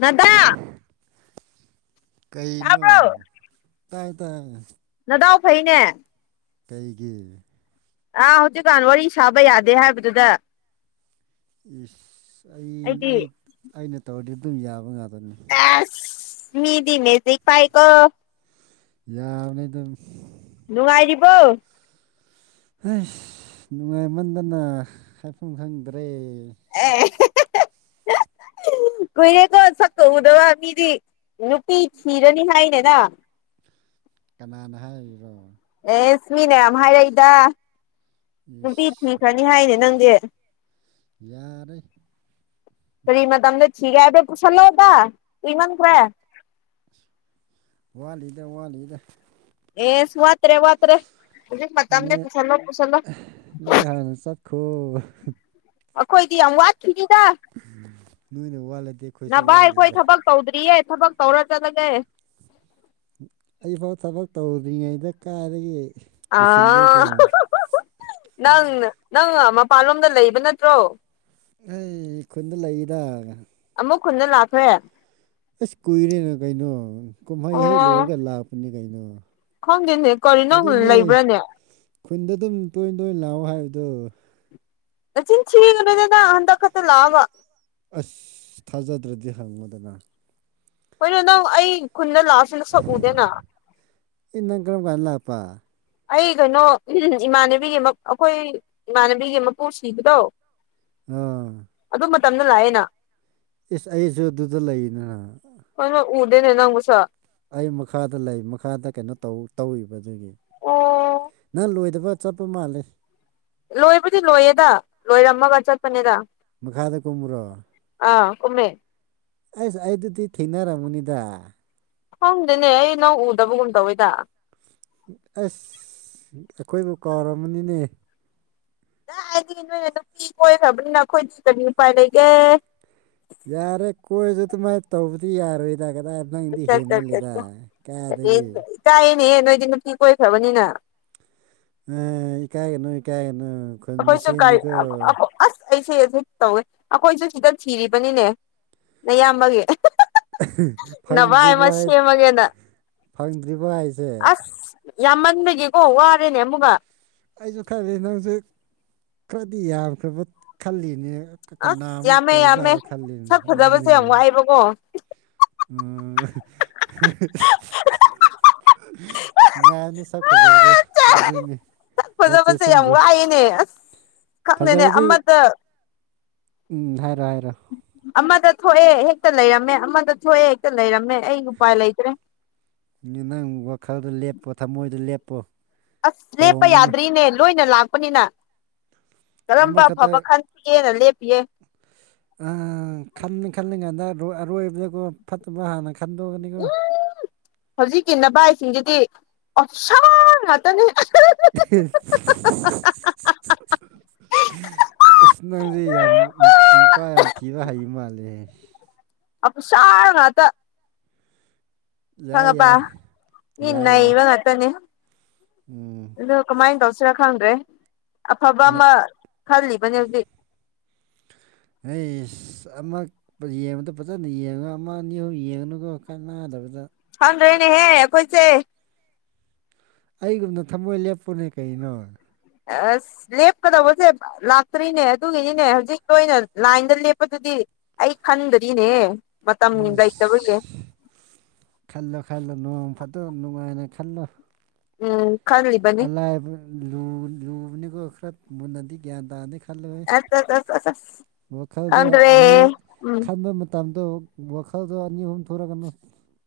ꯗꯥꯗꯥ ꯀꯩꯅꯣ ꯇꯥꯕ꯭ꯔꯣ ꯇꯥꯏ ꯇꯥꯏꯌꯦ ꯅꯗꯥꯎ ꯐꯩꯅꯦ ꯀꯩꯒꯤ ꯑꯥ ꯍꯧꯖꯤꯛꯀꯥꯟ ꯋꯥꯔꯤ ꯁꯥꯕ ꯌꯥꯗꯦ ꯍꯥꯏꯕꯗꯨꯗ ꯌꯦꯁ ꯑꯩ ꯑꯩꯗꯤ ꯑꯩ ꯑꯩꯅ ꯇꯧꯔꯗꯤ ꯑꯗꯨꯝ ꯌꯥꯕ ꯉꯥꯛꯗꯕꯅꯤ ꯑꯦꯁ ꯃꯤꯗꯤꯅꯦꯁꯤ ꯐꯥꯏꯀꯣ ꯌꯥꯅ ꯑꯗꯨꯝ ꯅꯨꯡꯉꯥꯏꯔꯤꯕꯣ ꯍꯁ ꯅꯨꯡꯉꯥꯏꯃꯟꯗꯅ ꯍꯥꯏꯐꯝ ꯈꯪꯗ꯭ꯔꯦ ꯍ [inaudible] ꯀꯨꯏꯔꯦꯀꯣ ꯁꯛꯀꯎꯗꯕ ꯃꯤꯗꯤ ꯅꯨꯄꯤ ꯊꯤꯔꯅꯤ ꯍꯥꯏꯅꯤꯗ ꯀꯅꯥꯅ ꯍꯥꯏꯔꯤꯔꯣ ꯑꯦꯁ ꯃꯤꯅ ꯌꯥꯝ ꯍꯥꯏꯔꯛꯏꯗ ꯅꯨꯄꯤ ꯏꯁ ꯊꯤꯈ꯭ꯔꯅꯤ ꯍꯥꯏꯅꯦ ꯅꯪꯗꯤ ꯌꯥꯔꯦ ꯀꯔꯤ ꯃꯇꯝꯗ ꯊꯤꯒꯦ ꯍꯥꯏꯕꯔ ꯄꯨꯁꯜꯂꯣꯗ ꯀꯨꯏꯃꯟꯈꯔꯦ ꯋꯥꯠꯂꯤꯗ ꯋꯥꯠꯂꯤꯗ ꯑꯦꯁ ꯋꯥꯠꯇ꯭ꯔꯦ ꯋꯥꯠꯇ꯭ꯔꯦ ꯍꯧꯖꯤꯛ ꯃꯇꯝꯅꯦ ꯅꯣꯏ ꯄꯨꯁꯜꯂꯣ ꯄꯨꯁꯜꯂꯣ ꯈꫭ ꯑꯩꯈꯣꯏꯗꯤ ꯌꯥꯝ ꯋꯥꯠꯈꯤꯅꯤꯗ ꯅꯣꯏꯅ ꯋꯥꯠꯂꯗꯤ ꯑꯩꯈꯣꯏꯁꯨ ꯅꯚꯥꯏ ꯈꯣꯏ ꯋꯥꯠꯂꯤꯗ ꯊꯕꯛ ꯇꯧꯗ꯭ꯔꯤꯌꯦ ꯊꯕꯛ ꯇꯧꯔ ꯆꯠꯂꯒꯦ ꯑꯩꯐꯥꯎ ꯊꯕꯛ ꯇꯧꯗ꯭ꯔꯤꯉꯩꯗ ꯀꯥꯏꯗꯒꯤ ꯑ ꯄꯨꯁꯤꯟꯗꯣꯏꯗꯣ ꯅꯪ ꯅꯪ ꯃꯄꯥꯟꯂꯣꯝꯗ ꯂꯩꯕ ꯅꯠꯇ꯭ꯔꯣ ꯑꯩ ꯈꯨꯟꯗ ꯂꯩꯗ ꯑꯃꯨꯛ ꯈꯨꯟꯗ ꯂꯥꯛꯈ꯭ꯔꯦ ꯑꯁ ꯀꯨꯏꯔꯦꯅ ꯀꯩꯅꯣ ꯀꯨꯝꯍꯩ ꯍꯦꯛ ꯑꯣ ꯂꯣꯏꯔꯒ ꯂꯥꯛꯄꯅꯤ ꯀꯩꯅꯣ ꯈꯪꯗꯦꯅꯦ ꯀꯥꯔꯤꯅꫭ ꯅꯪ ꯑꯗꯨꯅꯦ ꯂꯩꯕ꯭ꯔꯥꯅꯦ ꯈꯨꯟꯗ ꯑꯗꯨꯝ ꯇꯣꯏ ꯇꯣꯏꯅ ꯂꯥꯛꯑꯣ ꯍꯥꯏꯕꯗꯣ ꯅꯆꯤꯟ ꯊꯤꯒꯅꯨꯗ ꯅ ꯍꯟꯗꯛ ꯈꯛꯇꯥ ꯂꯥꯛꯑꯒ ꯑꯁ ꯊꯥꯖꯗ꯭ꯔꯗꯤ ꯍꯪꯉꯨꯗꯅ ꯍꯣꯏꯅꯦ ꯅꯪ ꯑꯩ ꯈꯨꯟꯗ ꯂꯥꯛꯑꯁꯨ ꯅꯁꯛ ꯎꯗꯦꯅ ꯏ ꯅꯪ ꯀꯔꯝ ꯀꯥꯟ ꯂꯥꯛꯄ ꯑꯩ ꯀꯩꯅꯣ ꯎꯝ ꯏꯃꯥꯟꯅꯕꯤꯒꯤ ꯑꯩꯈꯣꯏ ꯏꯃꯥꯟꯅꯕꯤꯒꯤ ꯃꯄꯨ ꯁꯤꯕꯗꯣ ꯑꯥ ꯑꯗꯨ ꯃꯇꯝꯗ ꯂꯥꯛꯑꯦꯅ ꯏꯁꯁ ꯑꯩꯁꯨ ꯑꯗꯨꯗ ꯂꯩꯅ ꯀꯩꯅꫭ ꯎꯗꯦꯅꯦ ꯅꯪ ꯃꯁꯛ ꯑꯩ ꯃꯈꯥꯗ ꯂꯩ ꯃꯈꯥꯗ ꯀꯩꯅꯣ ꯇꯧ ꯇꯧꯔꯤꯕ ꯑꯗꯨꯒꯤ ꯑꯣ ꯅꯪ ꯂꯣꯏꯗꯕ ꯆꯠꯄ ꯃꯥꯜꯂꯦ ꯂꯣꯏꯕꯨꯗꯤ ꯂꯣꯏꯌꯦꯗ ꯂꯣꯏꯔꯝꯃꯒ ꯆꯠꯄꯅꯦꯗ ꯃꯈꯥꯗ ꯀꯨꯝꯃꯨꯔꯣ ꯑꯥ ꯀꯨꯝꯃꯦ ꯑꯁ ꯑꯩꯗꯨꯗꯤ ꯊꯦꯡꯅꯔꯝꯒꯅꯤꯗ ꯈꯪꯗꯦꯅꯦ ꯑꯩ ꯅꯪ ꯎꯗꯕꯒꯨꯝ ꯇꯧꯋꯤꯗ ꯑꯁ ꯑꯩꯈꯣꯏꯕꯨ ꯀꯥꯎꯔꯝꯕꯅꯤꯅꯦ ꯅ ꯑꯩꯗꯤ ꯅꯣꯏꯅ ꯅꯨꯄꯤ ꯀꯣꯏꯈ꯭ꯔꯕꯅꯤꯅ ꯑꯩꯈꯣꯏꯗꯤ ꯀꯔꯤ ꯎꯄꯥꯏ ꯂꯩꯒꯦ ꯌꯥꯔꯦ ꯀꯣꯏꯔꯁꯨ ꯑꯗꯨꯃꯥꯏꯅ ꯇꯧꯕꯗꯤ ꯌꯥꯔꯣꯏꯗ ꯀꯗꯥꯏ ꯈꯤꯇꯪꯗꯤ ꯆꯠ ꯍꯦꯟꯃꯜꯂꯤꯗ ꯀꯌꯥꯗꯒꯤ ꯆꯥꯏꯌꯦꯅꯦꯍ ꯅꯣꯏꯗꯤ ꯅꯨꯡꯇꯤ ꯀꯣꯏꯈ꯭ꯔꯕꯅꯤꯅ ꯑꯦ ꯏꯀꯥꯏ ꯍꯅꯨ ꯏꯀꯥꯏ ꯍꯅꯨ ꯈꯣꯜ ꯑꯩꯈꯣꯏꯁꯨ ꯀꯔꯤ ꯃꯁꯤꯅꯤꯀꯣ ꯑꯁ ꯑꯩꯁꯦ ꯑꯩꯦ ꯇꯧꯋꯦ ꯑꯩꯈꯣꯏꯁꯨ ꯁꯤꯗ ꯊꯤꯔꯤꯕꯅꯤꯅꯦ ꯑꯌꯥꯝꯕꯒꯤ ꯐꯪꯗ꯭ꯔꯤꯕ ꯁꯦꯝꯃꯒꯦꯅ ꯐꯪꯗ꯭ꯔꯤꯕ ꯍꯥꯏꯁꯦ ꯌꯥꯝꯃꯟꯕꯗꯒꯤꯦꯀꯣ ꯋꯥꯔꯦꯅꯦ ꯑꯃꯨꯛꯒ ꯑꯩꯁꯨ ꯈꯂꯦ ꯅꯪꯁ ꯈꯔꯗꯤ ꯌꯥꯝꯈ꯭ꯔꯕ ꯈꯜꯂꯤꯅꯦ ꯑꯁ ꯀꯅꯥꯃꯨꯛ ꯌꯥꯝꯃꯦ ꯇꯧꯖꯥꯔ ꯈꯜꯂꯦ ꯑꯗꯨꯅꯦ ꯔꯔꯕꯣ [unintelligible] ꯎꯝ ꯅꯨꯡꯉꯥꯏꯅ ꯁꯛ ꯐꯖꯕꯗꯣ ꯑꯗꯨꯅꯤ ꯁꯛ ꯈꯔ ꯐꯖꯕꯁꯦ ꯌꯥꯝ ꯆꯦꯁꯤꯟꯖꯧ ꯋꯥꯏꯑꯦꯅꯦ ꯑꯁ ꯈꯪꯗꯦꯅꯦ ꯐꯖꯔꯗꯤ ꯑꯃꯗ ꯎꯝ ꯍꯥꯏꯔꯣ ꯍꯥꯏꯔꯣ ꯑꯃꯗ ꯊꯣꯛꯑꯦ ꯍꯦꯛꯇ ꯂꯩꯔꯝꯃꯦ ꯑꯃꯗ ꯊꯣꯛꯑꯦ ꯍꯦꯛꯇ ꯂꯩꯔꯝꯃꯦ ꯑꯩ ꯎꯄꯥꯏ ꯂꯩꯇ꯭ꯔꯦ ꯅꯪ ꯋꯥꯈꯜꯗ ꯂꯦꯞꯄꯣ ꯊꯃꯣꯏꯗ ꯂꯦꯞꯄꯣ ꯑꯁ ꯂꯦꯞꯄ ꯍꯣꯡꯉꯅꯨ ꯌꯥꯗ꯭ꯔꯤꯅꯦ ꯂꯣꯏꯅ ꯂꯥꯛꯄꯅꯤꯅ ꯀꯔꯝꯕ ꯑꯃꯈꯛꯇ ꯑꯐꯕ ꯈꯟꯈꯤꯒꯦꯅ ꯂꯦꯞꯄꯤꯌꯦꯦ ꯈꯅꯤ ꯈꯜꯂꯤ ꯀꯥꯟꯗ ꯑꯔꯣꯏꯕꯗꯀꯣ ꯐꯠꯇꯕ ꯍꯥꯟꯅ ꯈꯗꯅꯤꯒ ꯍꯧꯖꯤꯛꯀꯤ ꯅꯚꯁꯤꯡꯁꯤꯗꯤ ꯑꯣꯞꯁꯥꯡ ꯉꯥꯛꯇꯅꯤ ꯎ ꯑꯁ ꯅꯪꯁꯦ ꯌꯥꯝ ꯅꯨꯄꯥ ꯌꯥꯝ ꯊꯤꯔ ꯍꯩ ꯃꯥꯜꯂꯦ ꯑ ꯆꯥꯔ ꯉꯇ ꯌꯥꯏ ꯈꯪꯉꯄ ꯌꯥꯏ ꯃꯤ ꯌꯥꯏ ꯌꯥꯏ ꯅꯩꯕ ꯉꯥꯛꯇꯅꯦ ꯎꯝ ꯑꯗꯨ ꯀꯃꯥꯏꯅ ꯇꯧꯁꯤꯔꯥ ꯈꯪꯗ꯭ꯔꯦ ꯑꯐꯕ ꯑꯃ ꯈꯜꯂꯤꯕꯅꯦ ꯍꯧꯖꯤꯛ ꯑꯩ ꯑꯃꯛ ꯌꯦꯡꯕꯗ ꯐꯖꯅ ꯌꯦꯡꯉꯒ ꯑꯃ ꯑꯅꯤ ꯑꯍꯨꯝ ꯌꯦꯡꯉꯅꯨꯒ ꯈꯥꯏ ꯅꯥꯗꯕꯗ ꯍ ꯔꯣꯏꯅꯦꯍꯦ ꯀꯣꯏꯁꯦ ꯑꯩꯒꯨꯝꯅ ꯊꯃꯣꯏ ꯂꯦꯞꯄꯨꯅꯦ ꯀꯩꯅꯣ ꯑꯁ ꯂꯦꯞꯀꯗꯧꯕꯁꯦ ꯂꯥꯛꯇ꯭ꯔꯤꯅꯦ ꯑꯗꯨꯒꯤꯅꯤꯅꯦ ꯍꯧꯖꯤꯛꯀꯤ ꯑꯣꯏꯅ ꯂꯥꯏꯟꯗ ꯂꯦꯞꯄꯗꯨꯗꯤ ꯑꯩ ꯈꯟꯗꯔꯤꯅꯦ ꯃꯇꯝ ꯑꯁ ꯂꯩꯇꯕꯒꯤ ꯈꯜꯂꯣ ꯈꯜꯂꯣ ꯅꯅꯨꯡꯉꯡꯝ ꯐꯠꯇꯣ ꯅꯨꯡꯉꯥꯏꯅ ꯈꯜꯂꯣ ꯎꯝ ꯈꯜꯂꯤꯕꯅꯤ ꯑꯂꯥꯏꯕ ꯂꯨꯕꯅꯤꯒ ꯈꯔ ꯃꯨꯟꯅꯗꯤ ꯒ꯭ꯌꯥꯟ ꯇꯥꯅꯤ ꯈ ꯈꯜꯂꯣꯏ ꯑꯁ ꯑꯁ ꯑꯁ ꯑꯁ ꯑꯁ ꯋꯥꯈꯜꯗꯣ ꯈꯪꯗ꯭ꯔꯦ ꯑꯅꯤꯨꯛ ꯎꯝ ꯈꯟꯕ ꯃꯇꯝꯗꯣ ꯋꯥꯈꯜꯗꯣ ꯑꯅꯤ ꯑꯍꯨꯝ ꯊꯣꯛꯣꯔꯛꯀꯅꯨ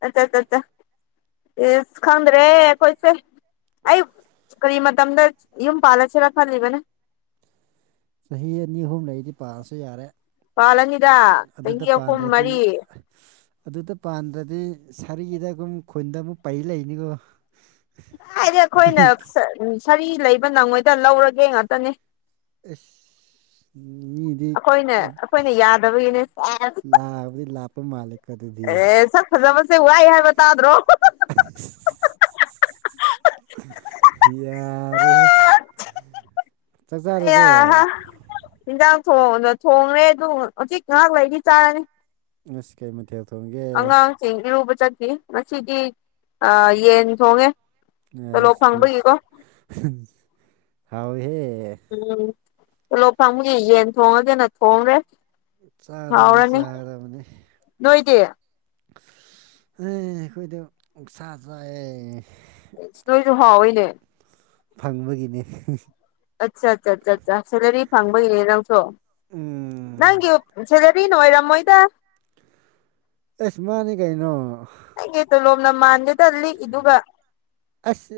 ꯑꯆꯥ ꯑꯆꯥꯆꯥ ꯏꯁ ꯈꯗ꯭ꯔꯦꯣꯏꯁꯦ ꯑꯩ ꯀꯔꯤ ꯃꯇꯝꯗ ꯌꯨꯝ ꯄꯥꯜꯂꯁꯤꯔꯥ ꯈꯜꯂꯤꯕꯅꯦ ꯆꯍꯤ ꯑꯅꯤ ꯑꯍꯨꯝ ꯂꯩꯗꯤ ꯄꯥꯁꯨ ꯌꯥꯔꯦ ꯄꯥꯜꯂꯅꯤꯗ ꯑꯗꯨꯗ ꯆꯍꯤ ꯑꯍꯨꯝ ꯄꯥꯟꯗ꯭ꯔꯗꯤ ꯃꯔꯤ ꯑꯗꯨꯗ ꯄꯥꯟꯗ꯭ꯔꯗꯤ ꯁꯥꯔꯤꯗ ꯑꯗꯨꯝ ꯈꯨꯟꯗ ꯑꯃꯨꯛ ꯄꯩ ꯂꯩꯅꯤꯀꯣ ꯍꯥꯏꯗꯤ ꯑꯩꯈꯣꯏꯅ ꯁꯔꯤ ꯂꯩꯕ ꯅꯪꯉꯣꯏꯗ ꯂꯧꯔꯒꯦ ꯉꯥꯛꯇꯅꯤ ꯑꯦ ꯃꯤꯗꯤ ꯑꯩꯈꯣꯏꯅ ꯑꯩꯈꯣꯏꯅ ꯌꯥꯗꯕꯒꯤꯅꯦ ꯂꯥꯛꯕꯗꯤ ꯂꯥꯛꯄ ꯃꯥꯜꯂꯦꯀꯣ ꯑꯗꯨꯗꯤ ꯑꯦ ꯐꯖꯕꯁꯦ ꯋꯥꯏ ꯍꯥꯏꯕ ꯇꯥꯗ꯭ꯔꯣ ꯌꯥꯔꯦ ꯆꯠ ꯆꯨꯔꯕꯣ ꯍꯟꯖꯥꯡ ꯊꯣꯡꯗꯣ ꯊꯣꯡꯉꯦ ꯑꯗꯨ ꯍꯧꯖꯤꯛ ꯉꯥꯏꯍꯥꯛ ꯂꯩꯗꯤ ꯆꯥꯔꯅꯤ ꯉꯁꯤ ꯀꯩ ꯃꯊꯦꯜ ꯊꯣꯡꯒꯦ ꯆꯁꯤꯡ ꯏꯔꯨꯕ ꯆꯠꯈꯤ ꯉꯁꯤꯗꯤ ꯌꯦꯟ ꯊꯣꯡꯉꯦ ꯇꯣꯂꯣꯞ ꯑ ꯐꯪꯕꯒꯤꯀꯣ ꯈꯥꯎꯍꯦ ꯎꯝꯂꯣꯛꯐꯝꯪꯒꯤ ꯌꯦꯟ ꯊꯣꯡꯉꯒꯦꯅ ꯊꯣꯡꯈ꯭ꯔꯦ ꯆꯥꯗꯅꯤ ꯆꯥꯗꯅꯤ ꯅꯣꯏꯗꯦ ꯑꯦ ꯑꯩꯈꯣꯏꯗ ꯎ ꯁꯥ ꯆꯦ ꯅꯣꯏꯁꯨ ꯍꯥꯎꯑꯣꯏꯅꯦ ꯐꯪꯕꯒꯤꯅꯦ ꯑꯠꯆꯥ ꯑꯠꯆꯥꯠꯠ ꯁꯦꯂꯔꯤ ꯐꯪꯕꯒꯤꯔꯦ ꯅꯪꯁꯨꯣ ꯅꯪ ꯎꯝ ꯌꯁꯤꯂꯔꯤ ꯅꯣꯏꯔꯝ ꯃꯣꯏꯗ ꯑꯦꯁ ꯃꯥꯅꯤ ꯀꯩꯅꯣ ꯑꯩꯒꯤ ꯇꯣꯂꯣꯝꯅ ꯃꯥꯟꯗꯦꯗ ꯂꯤꯛꯏꯗꯨꯒ ꯑꯁ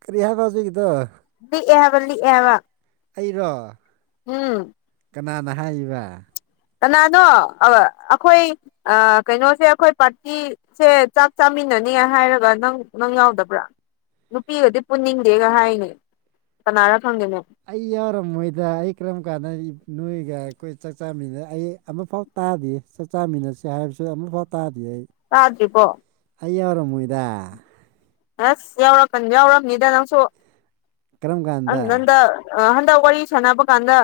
ꯀꯔꯤ ꯍꯥꯏꯕ ꯍꯧꯖꯤꯛꯒꯤꯗꯣ ꯂꯤꯦꯕ ꯂꯤꯦꯕ ꯑꯩꯔꯣ ꯎꯝ ꯀꯅꯥꯅ ꯍꯥꯏꯔꯤꯕ ꯀꯅꯥꯅꯣ ꯑꯩꯈꯣꯏ ꯀꯩꯅꯣꯁꯦ ꯑꯩꯈꯣꯏ ꯄꯥꯔꯇꯤ ꯁꯦ ꯆꯥꯛ ꯆꯥꯃꯤꯟꯅꯅꯤ ꯍꯥꯏꯔꯒ ꯅꯪ ꯅꯪ ꯌꯥꯎꯗꯕ꯭ꯔꯥ ꯅꯨꯄꯤꯒꯗꯤ ꯄꯨꯟꯅꯤꯡꯗꯦꯒ ꯍꯥꯏꯅꯦ ꯀꯅꯥꯔ ꯈꯪꯗꯦꯅꯣ ꯑꯩ ꯌꯥꯎꯔꯝꯃꯣꯏꯗ ꯑꯩ ꯀꯔꯝ ꯀꯥꯟꯗ ꯅꯣꯏꯒ ꯑꯩꯈꯣꯏ ꯆꯥꯛ ꯆꯥꯃꯤꯅ ꯑꯩ ꯑꯃꯐꯥꯎ ꯇꯥꯗꯦ ꯆꯥꯛ ꯆꯥꯃꯤꯟꯅꯁꯤ ꯍꯥꯏꯕꯁꯨ ꯑꯃꯨꯛꯐꯥꯎ ꯇꯥꯗꯦ ꯑꯩ ꯁꯥꯥꯇꯗꯤ ꯄꯣ ꯍꯌꯦ ꯌꯥꯧꯔꯣ ꯃꯨꯣꯏꯗ ꯑꯁ ꯌꯥꯎꯔꯛꯀꯅꯤ ꯌꯥꯎꯔꯝꯅꯤꯗ ꯅꯪꯁꯨ ꯀꯔꯝ ꯑ ꯀꯥꯟꯗ ꯅꯪꯗ ꯑ ꯍꯟꯗꯛ ꯋꯥꯔꯤ ꯁꯥꯟꯅꯕ ꯀꯥꯟꯗ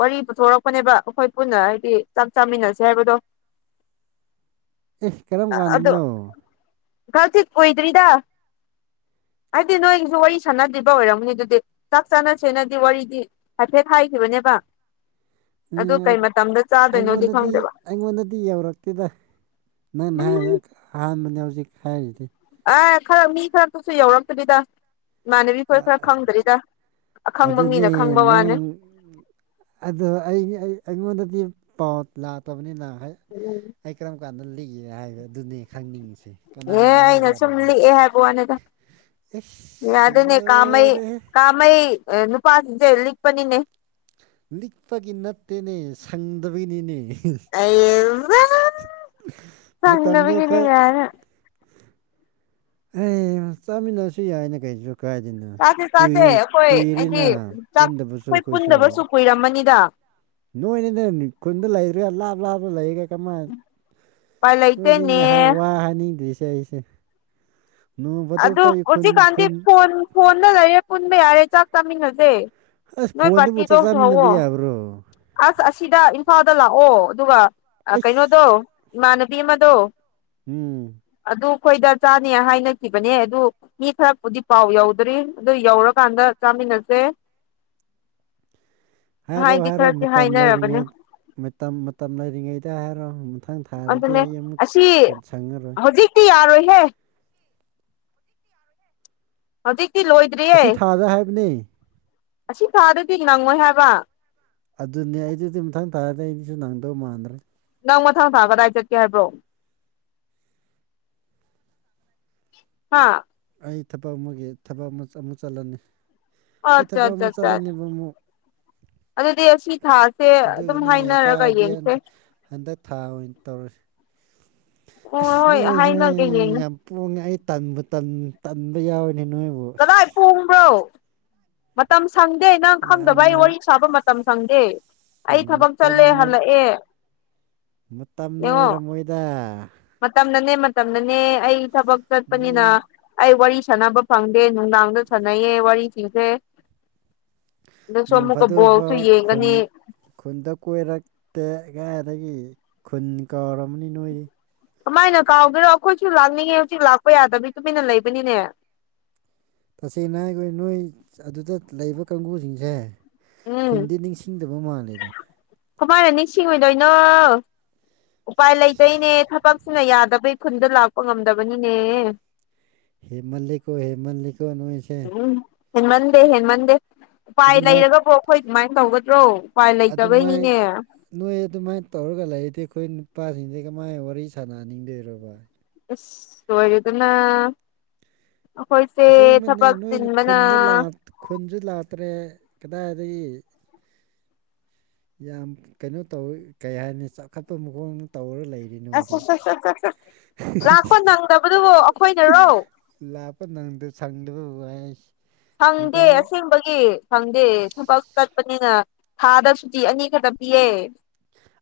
ꯋꯥꯔꯤ ꯄꯨꯊꯣꯔꯛꯄꯅꯦꯕ ꯑꯩꯈꯣꯏ ꯄꯨꯟꯅ ꯍꯥꯏꯗꯤ ꯆꯥꯛ ꯆꯥꯃꯤꯟꯅꯁꯦ ꯍꯥꯏꯕꯗꯣ ꯑꯦ ꯀꯔꯝ ꯀꯥꯟꯗꯅꯣ ꯜꯁꯤ ꯀꯣꯏꯗ꯭ꯔꯤꯗ ꯍꯥꯏꯗꯤ ꯅꯣꯏꯒꯤꯁꯨ ꯋꯥꯔꯤ ꯁꯥꯟꯅꯗ꯭ꯔꯤꯕ ꯑꯣꯏꯔꯝꯅꯤ ꯑꯗꯨꯗꯤ ꯆꯥꯛ ꯆꯥꯅꯁꯦꯅꯗꯤ ꯋꯥꯔꯤꯗꯤ ꯍꯥꯏꯐꯦꯠ ꯍꯥꯏꯈꯤꯕꯅꯦꯕ ꯑꯗꯨ ꯎꯝ ꯀꯩ ꯃꯇꯝꯗ ꯆꯥꯗꯣꯏꯅꯣꯗꯤ ꯑꯩꯉꯣꯟꯗꯗꯤ ꯈꯪꯗꯦꯕ ꯑꯩꯉꯣꯟꯗꯗꯤ ꯌꯧꯔꯛꯇꯦꯗ ꯅꯪꯅ ꯎꯝ ꯍꯥꯏꯕꯗ ꯑꯍꯥꯟꯕꯅꯦ ꯍꯧꯖꯤꯛ ꯍꯥꯏꯔꯤꯗꯤ ꯑꯦ ꯈꯔ ꯃꯤ ꯈꯔꯗꯨꯨꯁꯨ ꯌꯧꯔꯛꯇꯕꯤꯗ ꯏꯃꯥꯟꯅꯕꯤ ꯈꯔ ꯈꯔ ꯈꯪꯗ꯭ꯔꯤꯗ ꯑꯈꯪꯕ ꯃꯤꯅ ꯑꯗꯨꯗꯤ ꯈꯪꯕ ꯋꯥꯅꯤ ꯅꯪ ꯑꯗꯣ ꯑꯩ ꯑꯩꯉꯣꯟꯗꯗꯤ ꯄꯥꯎ ꯂꯥꯛꯇꯕꯅꯤꯅꯍ ꯍꯥꯏ ꯎꯝ ꯑꯩ ꯀꯔꯝ ꯀꯥꯟꯗ ꯂꯤꯒꯦ ꯍꯥꯏꯕ ꯑꯗꯨꯅꯦ ꯈꯪꯅꯤꯡꯉꯤꯁꯦ ꯑꯦ ꯀꯅꯥꯅ ꯑꯩꯅ ꯁꯨꯝ ꯍꯥꯏꯖꯔꯕ ꯂꯤꯛꯑꯦ ꯍꯥꯏꯕ ꯋꯥꯅꯤꯗ ꯑꯦꯁ ꯌꯥ ꯁꯤ ꯑꯗꯨꯅꯦ ꯀꯥꯃꯩ ꯂꯣꯏꯔꯦꯍꯦ ꯀꯥꯃꯩ ꯅꯨꯄꯥꯁꯤꯡꯁꯦ ꯂꯤꯛꯄꯅꯤꯅꯦ ꯂꯤꯛꯄꯒꯤ ꯅꯠꯇꯦꯅꯦ ꯁꯪꯗꯕꯒꯤꯅꯤꯅꯦ ꯑ ꯃꯇꯝꯗꯣ ꯆꯕꯒꯅꯤ ꯈꯔ ꯌꯥꯦ ꯑꯦ ꯆꯥꯃꯤꯟꯅꯔꯁꯨ ꯌꯥꯏꯅꯦ ꯀꯩꯁꯨ ꯀꯥꯏꯗꯅꯣ ꯆꯥꯁꯦ ꯆꯥꯁꯦ ꯀꯨꯏ ꯑꯩꯈꯣꯏ ꯍꯥꯏꯗꯤ ꯀꯨꯏꯔꯦꯅ ꯆꯥꯛ ꯄꯨꯟꯗꯕꯁꯨ ꯑꯩꯈꯣꯏ ꯑꯩꯈꯣꯏꯁꯨ ꯄꯨꯟꯗꯕꯁꯨ ꯀꯨꯏꯔꯝꯃꯅꯤꯗ ꯅꯣꯏꯅꯦꯅꯦ ꯈꯨꯟꯗ ꯂꯩꯔꯦ ꯂꯥꯞ ꯂꯥꯞ ꯂꯩꯔꯦ ꯀꯃꯥꯏ ꯎꯄꯥꯏ ꯂꯩꯇꯦꯅꯦ ꯅꯣꯏꯅꯤꯅꯦ ꯋꯥ ꯍꯥꯏꯅꯤꯡꯗ꯭ꯣꯏꯁꯦ ꯑꯩꯁꯦ ꯅꯣꯡ ꯐꯥꯗꯣꯛ ꯑꯗꯨ ꯐꯥꯎ ꯈꯨꯟ ꯎꯆꯛꯀꯥꯟꯗꯤ ꯈꯨꯟ ꯐꯣꯟ ꯐꯣꯟꯗ ꯂꯩꯔꯦ ꯄꯨꯟꯕ ꯌꯥꯔꯦ ꯆꯥꯛ ꯆꯥꯃꯤꯟꯅꯁꯦ ꯑꯁ ꯅꯣꯏ ꯐꯣꯟꯗꯨꯕꯨ ꯄꯥꯔꯇꯤꯗꯣ ꯆꯥꯛ ꯆꯥꯃꯤꯟꯅꯕ ꯍꯧꯋꯣ ꯌꯥꯕ꯭ꯔꯣ ꯑꯁ ꯑꯁꯤꯗ ꯏꯝꯐꯥꯜꯗ ꯂꯥꯛꯑꯣ ꯑꯗꯨꯒ ꯀꯩꯅꯣꯗꯣ ꯑꯁ ꯏꯃꯥꯟꯅꯕꯤ ꯑꯃꯗꯣ ꯎꯝ ꯑꯗꯨ ꯑꯩꯈꯣꯏꯗ ꯆꯥꯅꯤ ꯍꯥꯏꯅ ꯈꯤꯕꯅꯦ ꯑꯗꯨ ꯃꯤ ꯈꯔꯕꯨꯗꯤ ꯄꯥꯎ ꯌꯧꯗ꯭ꯔꯤ ꯑꯗꯨ ꯌꯧꯔꯀꯥꯟꯗ ꯆꯥꯃꯤꯟꯅꯁꯦ ꯍꯥꯏꯔꯣ ꯍꯥꯏꯗꯤ ꯍꯥꯏꯔꯣ ꯈꯔꯗꯤ ꯃꯇꯝ ꯍꯥꯏꯅꯔꯕꯅꯦ ꯂꯩꯔꯤꯉꯩ ꯃꯇꯝ ꯃꯇꯝ ꯂꯩꯔꯤꯉꯩꯗ ꯍꯥꯏꯔꯣ ꯃꯊꯪ ꯊꯥꯗꯗꯤ ꯑꯗꯨꯅꯦ ꯑꯩ ꯑꯃꯨꯛ ꯀꯩ ꯁꯪꯉꯔꯣꯏ ꯇꯤ ꯌꯥꯔꯣꯏꯍꯦ ꯍꯧꯖꯤꯛꯇꯤ ꯂꯣꯏ ꯑꯁꯤ ꯊꯥꯗ ꯍꯥꯏꯕꯅꯦ ꯑꯁꯤ ꯊꯥꯗꯗꯤ ꯅꯪꯉꯣꯏ ꯍꯥꯏꯕ ꯑꯗꯨꯅꯦ ꯑꯩ ꯑꯗꯨꯗꯤ ꯃꯊꯪ ꯊꯥꯔꯗꯤ ꯑꯩꯗꯤꯁꯨ ꯅꯪꯗꯕ ꯃꯥꯟꯗ꯭ꯔꯦ ꯅꯪ ꯃꯊꯪ ꯊꯥ ꯀꯗꯥꯏ ꯆꯠꯀꯦ ꯍꯥꯏꯕ꯭ꯔꯣ ꯍꯥꯥ ꯑꯩ ꯊꯕꯛ ꯑꯃꯒꯤ ꯊꯕꯛ ꯑꯃ ꯑꯃꯨꯛ ꯆꯠꯂꯅꯤ ꯑꯩ ꯑꯠꯆꯥ ꯊꯕꯛ ꯑꯃꯨ ꯑꯠꯆꯥ ꯑꯠꯆꯥ ꯆꯠꯍꯅꯤꯕ ꯑꯃꯨꯛ ꯑꯗꯨꯗꯤ ꯑꯁꯤ ꯊꯥꯁꯦ ꯑꯗꯨꯝ ꯑꯗꯨꯒꯤꯅꯦ ꯍꯥꯏꯅꯔꯒ ꯆꯥꯔꯗꯤ ꯌꯦꯡꯁꯦ ꯍꯟꯗꯛ ꯍꯟꯗꯛ ꯊꯥ ꯑꯣꯏꯅ ꯇꯧꯔꯁꯤ ꯑꯁ ꯍꯣꯏ ꯍꯣꯏ ꯅꯣꯏꯁꯦ ꯍꯥꯏꯅꯒꯦ ꯌꯦꯡꯉꯦ ꯌꯥꯝ ꯄꯣꯡꯉꯦ ꯑꯩ ꯇꯟꯕꯨ ꯇꯟ ꯇꯟꯕ ꯌꯥꯎꯋꯅꯦ ꯅꯣꯏꯕꯨ ꯑꯁ ꯀꯗꯥꯏ ꯄꯣꯡꯕ꯭ꯔꯣ ꯃꯇꯝ ꯁꯪꯗꯦ ꯅꯪ ꯈꯪꯗꯕ ꯌꯥꯝꯅ ꯑꯩ ꯋꯥꯔꯤ ꯁꯥꯕ ꯃꯇꯝ ꯁꯪꯗꯦ ꯎꯝ, ꯑꯩ ꯊꯕꯛ ꯆꯠꯂꯦ ꯃꯇꯝꯅ ꯍꯜꯂꯛꯑꯦ ꯃꯇꯝꯅ ꯌꯦꯡꯉꯣ ꯑꯣꯏꯔꯝꯃꯣꯏꯗ ꯃꯇꯝꯅꯅꯦ ꯃꯇꯝꯅꯅꯦ ꯑꯩ ꯊꯕꯛ ꯆꯠꯄꯅꯤꯅ ꯅꯣꯡ ꯑꯩ ꯋꯥꯔꯤ ꯁꯥꯟꯅꯕ ꯐꯪꯗꯦ ꯅꯨꯡꯗꯥꯡꯗ ꯁꯥꯟꯅꯩꯌꯦ ꯋꯥꯔꯤ ꯊꯤꯡꯁꯦ ꯅꯣꯡ ꯐꯥꯗꯣꯐꯥ ꯈꯨꯟ ꯌꯦꯡꯒꯅꯤ ꯈꯨꯟꯗ ꯀꯣꯏꯔꯛꯇꯦ ꯀꯗꯥꯏꯗꯒꯤ ꯈꯨꯟ ꯀꯥꯎꯔꯝꯃꯅꯤ ꯅꯣꯏꯗꯤ ꯀꯃꯥꯏꯅ ꯀꯥꯎꯒꯦꯔꯣ ꯑꯩꯈꯣꯏꯁꯨ ꯂꯥꯛꯅꯤꯡꯉꯦ ꯍꯧꯖꯤꯛ ꯂꯥꯛꯄ ꯌꯥꯗꯕꯩ ꯇꯨꯃꯤꯟꯅ ꯂꯩꯕꯅꯤꯅꯦ ꯇꯁꯦꯡꯅ ꯍꯥꯏ ꯑꯩꯈꯣꯏ ꯅꯣꯏ ꯑꯗꯨꯗ ꯂꯩꯕ ꯀꯥꯡꯒꯨꯖꯤꯡꯖꯦ ꯎꯝ ꯈꯨꯟꯗꯤ ꯅꯤꯡꯁꯤꯡꯗꯕ ꯃꯥꯜꯂꯦꯗ ꯀꯃꯥꯏꯅ ꯅꯤꯡꯁꯤꯡꯉꯣꯏꯗꯣꯏꯅꯣ ꯎꯄꯥꯏ ꯂꯩꯇꯣꯏꯅꯦ ꯊꯕꯛ ꯁꯤꯅ ꯌꯥꯗꯕꯩ ꯈꯨꯟꯗ ꯂꯥꯛꯄ ꯉꯝꯗꯕꯅꯤꯅꯦ ꯍꯦꯃꯜꯂꯦꯀꯣ ꯍꯦꯃꯜꯂꯤꯀꯣ ꯅꯣꯏꯁꯦ ꯎꯝ ꯍꯦꯟꯃꯟꯗꯦ ꯍꯦꯟꯃꯟꯗꯦ ꯎꯄꯥꯏ ꯑꯗꯨꯃꯥꯏ ꯂꯩꯔꯒꯕꯨ ꯑꯩꯈꯣꯏ ꯑꯗꯨꯃꯥꯏꯅ ꯇꯧꯒꯗ꯭ꯔꯣ ꯎꯄꯥꯏ ꯑꯗꯨ ꯃꯥꯏ ꯂꯩꯇꯕꯩꯅꯤꯅꯦ ꯅꯣꯏ ꯑꯗꯨꯃꯥꯏꯅ ꯇꯧꯔꯒ ꯂꯩꯗꯤ ꯑꯩꯈꯣꯏ ꯅꯨꯄꯥꯁꯤꯡꯁꯤ ꯀꯃꯥꯏꯅ ꯋꯥꯔꯤ ꯁꯥꯟꯅꯍꯟꯅꯤꯡꯗꯣꯏꯔꯣꯕꯥ ꯑꯁ ꯂꯣꯏꯔꯦꯗꯅ ꯑꯩꯈꯣꯏꯁꯦ ꯊꯕꯛ ꯆꯤꯟꯕꯅ ꯈꯨꯟꯖꯨ ꯂꯥꯛꯇ꯭ꯔꯦ ꯀꯗꯥꯏꯗꯒꯤ ꯌꯥꯝ ꯀꯩꯅꯣ ꯇꯧꯋꯤ ꯀꯩ ꯍꯥꯏꯅꯤ ꯆꯥꯎꯈꯠꯄ ꯃꯈꯣꯡꯗ ꯇꯧꯔꯒ ꯂꯩ ꯗꯤ ꯑꯁ ꯅꯣꯏꯗꯤ ꯑꯁ ꯑꯁ ꯑꯁ ꯑꯁ ꯑꯁ ꯂꯥꯛꯄ ꯅꯪꯗꯕꯗꯨꯕꯨ ꯑꯩꯈꯣꯏꯅꯔꯣ ꯂꯥꯞꯄ ꯅꯪꯗ ꯁꯪꯗꯕ ꯋꯥꯏꯁ ꯐꯪꯗꯦ ꯑꯁꯦꯡꯕꯒꯤ ꯐꯪꯗꯦ ꯊꯕꯛ ꯆꯠꯄꯅꯤꯅ ꯊꯥꯗ ꯁꯨꯇꯤ ꯑꯅꯤ ꯈꯇ ꯄꯤꯌꯦ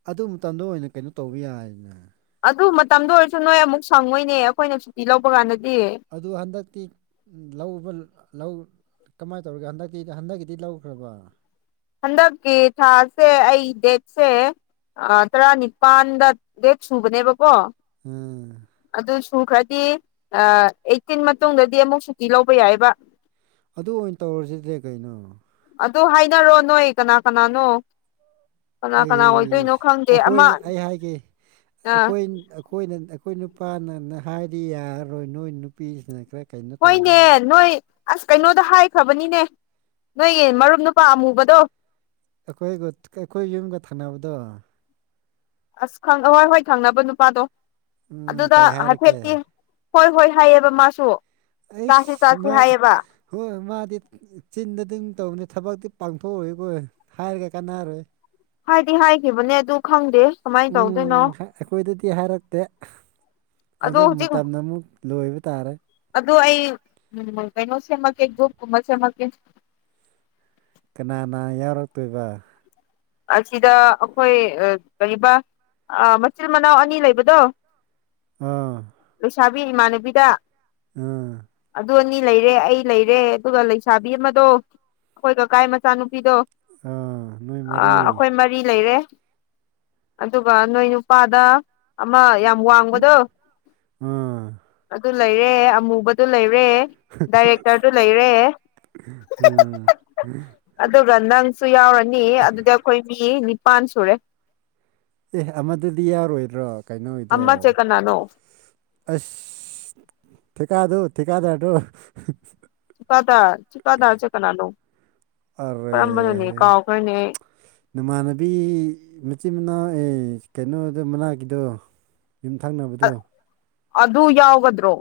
ꯑꯗꯨ ꯃꯇꯝꯗ ꯑꯣꯏꯅ ꯀꯩꯅꯣ ꯇꯧꯕ ꯌꯥꯏꯅ ꯑꯗꯨ ꯃꯇꯝꯗ ꯑꯣꯏꯔꯁꯨ ꯅꯣꯏ ꯑꯃꯨꯛ ꯁꯪꯉꯣꯏꯅꯦ ꯑꯩꯈꯣꯏꯅ ꯁꯨꯇꯤ ꯂꯧꯕ ꯀꯥꯟꯗꯗꯤ ꯑꯗꯨ ꯍꯟꯗꯛꯇꯤ ꯂꯧꯕ ꯂꯧ ꯀꯃꯥꯏ ꯇꯧꯔꯒꯦ ꯍꯟꯗꯛꯀꯤ ꯍꯟꯗꯛꯀꯤꯗꯤ ꯂꯧꯈ꯭ꯔꯕ ꯍꯟꯗꯛꯀꯤ ꯊꯥꯁꯦ ꯑꯩ ꯗꯦꯠꯁꯦ ꯑ ꯇꯔꯥꯅꯤꯄꯥꯥꯟꯗ ꯗꯦꯠ ꯁꯨꯕꯅꯦꯕꯀꯣ ꯎꯝ ꯑꯗꯨ ꯁꯨꯈ꯭ꯔꯗꯤ ꯑꯩꯠꯇꯤꯟ ꯃꯇꯨꯡꯗꯗꯤ ꯑꯃꯨꯛ ꯁꯨꯇꯤ ꯂꯧꯕ ꯌꯥꯏꯕ ꯑꯗꯨ ꯑꯣꯏꯅ ꯇꯧꯔꯁꯤꯗ ꯀꯩꯅꯣ ꯑꯗꯨ ꯍꯥꯏꯅꯔꯣ ꯅꯣꯏ ꯀꯅꯥ ꯀꯅꯥꯅꯣ ꯀꯅꯥ ꯀꯅꯥ ꯑꯩ ꯑꯣꯏꯗꯣꯏꯅꯣ ꯈꯪꯗꯦ ꯑꯩꯈꯣꯏ ꯑꯃ ꯑꯩ ꯍꯥꯏꯒꯦ ꯑ ꯑꯩꯈꯣꯏ ꯑꯩꯈꯣꯏꯅ ꯑꯩꯈꯣꯏ ꯅꯨꯄꯥꯅ ꯍꯥꯏꯗꯤ ꯌꯥꯔꯔꯣꯏ ꯅꯣꯏ ꯅꯨꯄꯤꯁꯤꯅ ꯈꯔ ꯀꯩꯅꯣ ꯇꯧꯔꯣ ꯍꯣꯏꯅꯦ ꯅꯣꯏ ꯑꯁ ꯀꯩꯅꯣꯗ ꯍꯥꯏꯈ꯭ꯔꯕꯅꯤꯅꯦ ꯅꯣꯏꯒꯤ ꯃꯔꯨꯞ ꯅꯨꯄꯥ ꯑꯃꯨꯕꯗꯣ ꯑꯩꯈꯣꯏ ꯑꯩꯈꯣꯏ ꯌꯨꯝꯒ ꯊꯥꯟꯅꯕꯗꯣ ꯑꯁ ꯍꯣꯏ ꯍꯣꯏ ꯊꯪꯅꯕ ꯅꯨꯄꯥꯗꯣ ꯎꯝ ꯑꯗꯨꯗ ꯀꯩ ꯍꯥꯏꯔꯛꯀꯦ ꯍꯥꯏꯐꯦꯠꯀꯤ ꯍꯣꯏ ꯍꯣꯏ ꯍꯥꯏꯌꯦꯕ ꯃꯥꯁꯨ ꯆꯥꯁꯤ ꯑꯩꯁ ꯆꯥꯁꯤ ꯃꯥ ꯍꯥꯏꯌꯦꯕ ꯍꯣꯏ ꯃꯥꯗꯤ ꯆꯤꯟꯗ ꯑꯗꯨꯝ ꯇꯧꯕꯅꯤ ꯊꯕꯛꯇꯤ ꯄꯥꯡꯊꯣꯛꯎꯏꯀꯣꯏ ꯍꯥꯏꯔꯒ ꯀꯥꯟꯅꯔꯣꯏ ꯍꯥꯏꯗꯤ ꯍꯥꯏꯈꯤꯕꯅꯦ ꯑꯗꯨ ꯈꯪꯗꯦ ꯀꯃꯥꯏꯅ ꯎꯝ ꯇꯧꯗꯣꯏꯅꯣ ꯈ ꯑꯩꯈꯣꯏꯗꯗꯤ ꯍꯥꯏꯔꯛꯇꯦ ꯑꯗꯣ ꯑꯗꯨ ꯃꯇꯝꯗ ꯑꯃꯨꯛ ꯂꯣꯏꯕ ꯇꯥꯔꯦ ꯑꯗꯨ ꯑꯩ ꯎꯝ ꯀꯩꯅꯣ ꯁꯦꯝꯃꯛꯀꯦ ꯒ꯭ꯔꯨꯞꯀꯨꯝꯕ ꯁꯦꯝꯃꯛꯀꯦ ꯀꯅꯥꯅ ꯌꯥꯎꯔꯛꯇꯣꯏꯕ ꯑꯁꯤꯗ ꯑꯩꯈꯣꯏ ꯑ ꯀꯔꯤꯕꯥ ꯑꯥ ꯃꯆꯤꯜ ꯃꯅꯥꯎ ꯑꯅꯤ ꯂꯩꯕꯗꯣ ꯑꯥ ꯂꯩꯁꯥꯕꯤ ꯏꯃꯥꯟꯅꯕꯤꯗ ꯎꯝ ꯑꯗꯨ ꯑꯅꯤ ꯂꯩꯔꯦ ꯑꯩ ꯂꯩꯔꯦ ꯑꯗꯨꯒ ꯂꯩꯁꯥꯕꯤ ꯑꯃꯗꯣ ꯑꯩꯈꯣꯏ ꯀꯀꯥꯏ ꯃꯆꯥꯅꯨꯄꯤꯗꯣ ꯑꯪ ꯑꯩꯈꯣꯏ ꯃꯔꯤ ꯂꯩꯔꯦ ꯑꯗꯨꯒ ꯅꯣꯏ ꯅꯨꯄꯥꯗ ꯑꯃ ꯌꯥꯝ ꯋꯥꯡꯕꯗꯣ ꯑꯥ ꯑꯗꯨ ꯂꯩꯔꯦ ꯑꯃꯨꯕ ꯑꯘꯨ ꯂꯩꯔꯦ ꯗꯥꯏꯔꯦꯛꯇꯔꯗꯨ ꯂꯩꯔꯦ ꯎꯝ [unintelligible] ꯑꯗꯨꯒ ꯅꯪꯁꯨ ꯌꯥꯎꯔꯅꯤ ꯑꯗꯨꯗꯤ ꯑꯩꯈꯣꯏ ꯃꯤ ꯅꯤꯄꯥꯟ ꯁꯨꯔꯦ ꯑꯦ ꯑꯃꯗꯨꯗꯤ ꯌꯥꯔꯣꯏꯗ꯭ꯔꯣ ꯀꯩꯅꯣꯗꯣ ꯑꯃꯁꯦ ꯀꯅꯥꯅꯣ ꯑꯁ ꯊꯤꯀꯥꯗꯨ ꯊꯤꯀꯥꯘ꯭ꯔꯘꯨ ꯆꯤꯀꯥꯗꯥꯔ ꯆꯤꯀꯥꯗꯥꯔꯁꯦ ꯀꯅꯥꯅꯣ ꯀꯔꯝꯕꯅꯣꯅꯦ ꯀꯥꯎꯈ꯭ꯔꯦꯅꯦ ꯅꯃꯥꯟꯅꯕꯤ ꯃꯆꯤꯟ ꯃꯅꯥꯎ ꯑꯦ ꯀꯩꯅꯣꯗ ꯃꯅꯥꯛꯀꯤꯗꯣ ꯌꯨꯝꯊꯪꯅꯕꯗꯣ ꯑꯗꯨ ꯑꯗꯨ ꯌꯥꯎꯒꯗ꯭ꯔꯣ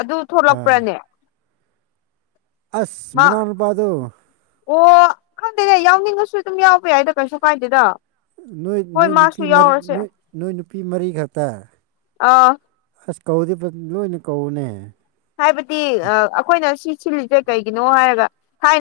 ꯑꯗꯨ ꯑꯥ ꯊꯣꯛꯂꯛꯄ꯭ꯔꯅꯦ ꯑꯁ ꯃꯥ ꯃꯅꯧ ꯅꯨ ꯄꯥꯗꯣ ꯑꯣ ꯈꯪꯗꯦꯅꯦ ꯌꯥꯎꯅꯤꯡꯉꯁꯨ ꯑꯗꯨꯝ ꯌꯥꯎꯕ ꯌꯥꯏꯗꯣ ꯀꯩꯁꯨ ꯀꯥꯏꯗꯦꯗ ꯅꯣꯏ ꯍꯣꯏ ꯅꯣꯏ ꯅꯨꯄꯤ ꯃꯥꯁꯨ ꯃꯔꯤ ꯌꯥꯎꯔꯁꯦ ꯅꯣꯏ ꯅꯨꯄꯤ ꯃꯔꯤꯈꯛꯇ ꯑ ꯑꯁ ꯀꯧꯘꯤ ꯂꯣꯏꯅ ꯀꯧꯅꯦ ꯍꯥꯏꯕꯗꯤ ꯑꯩꯈꯣꯏꯅ ꯁꯤ ꯁꯤꯜꯂꯤꯁꯦ ꯀꯩꯒꯤꯅꯣ ꯍꯥꯏꯔꯒ ꯊꯥꯏꯅ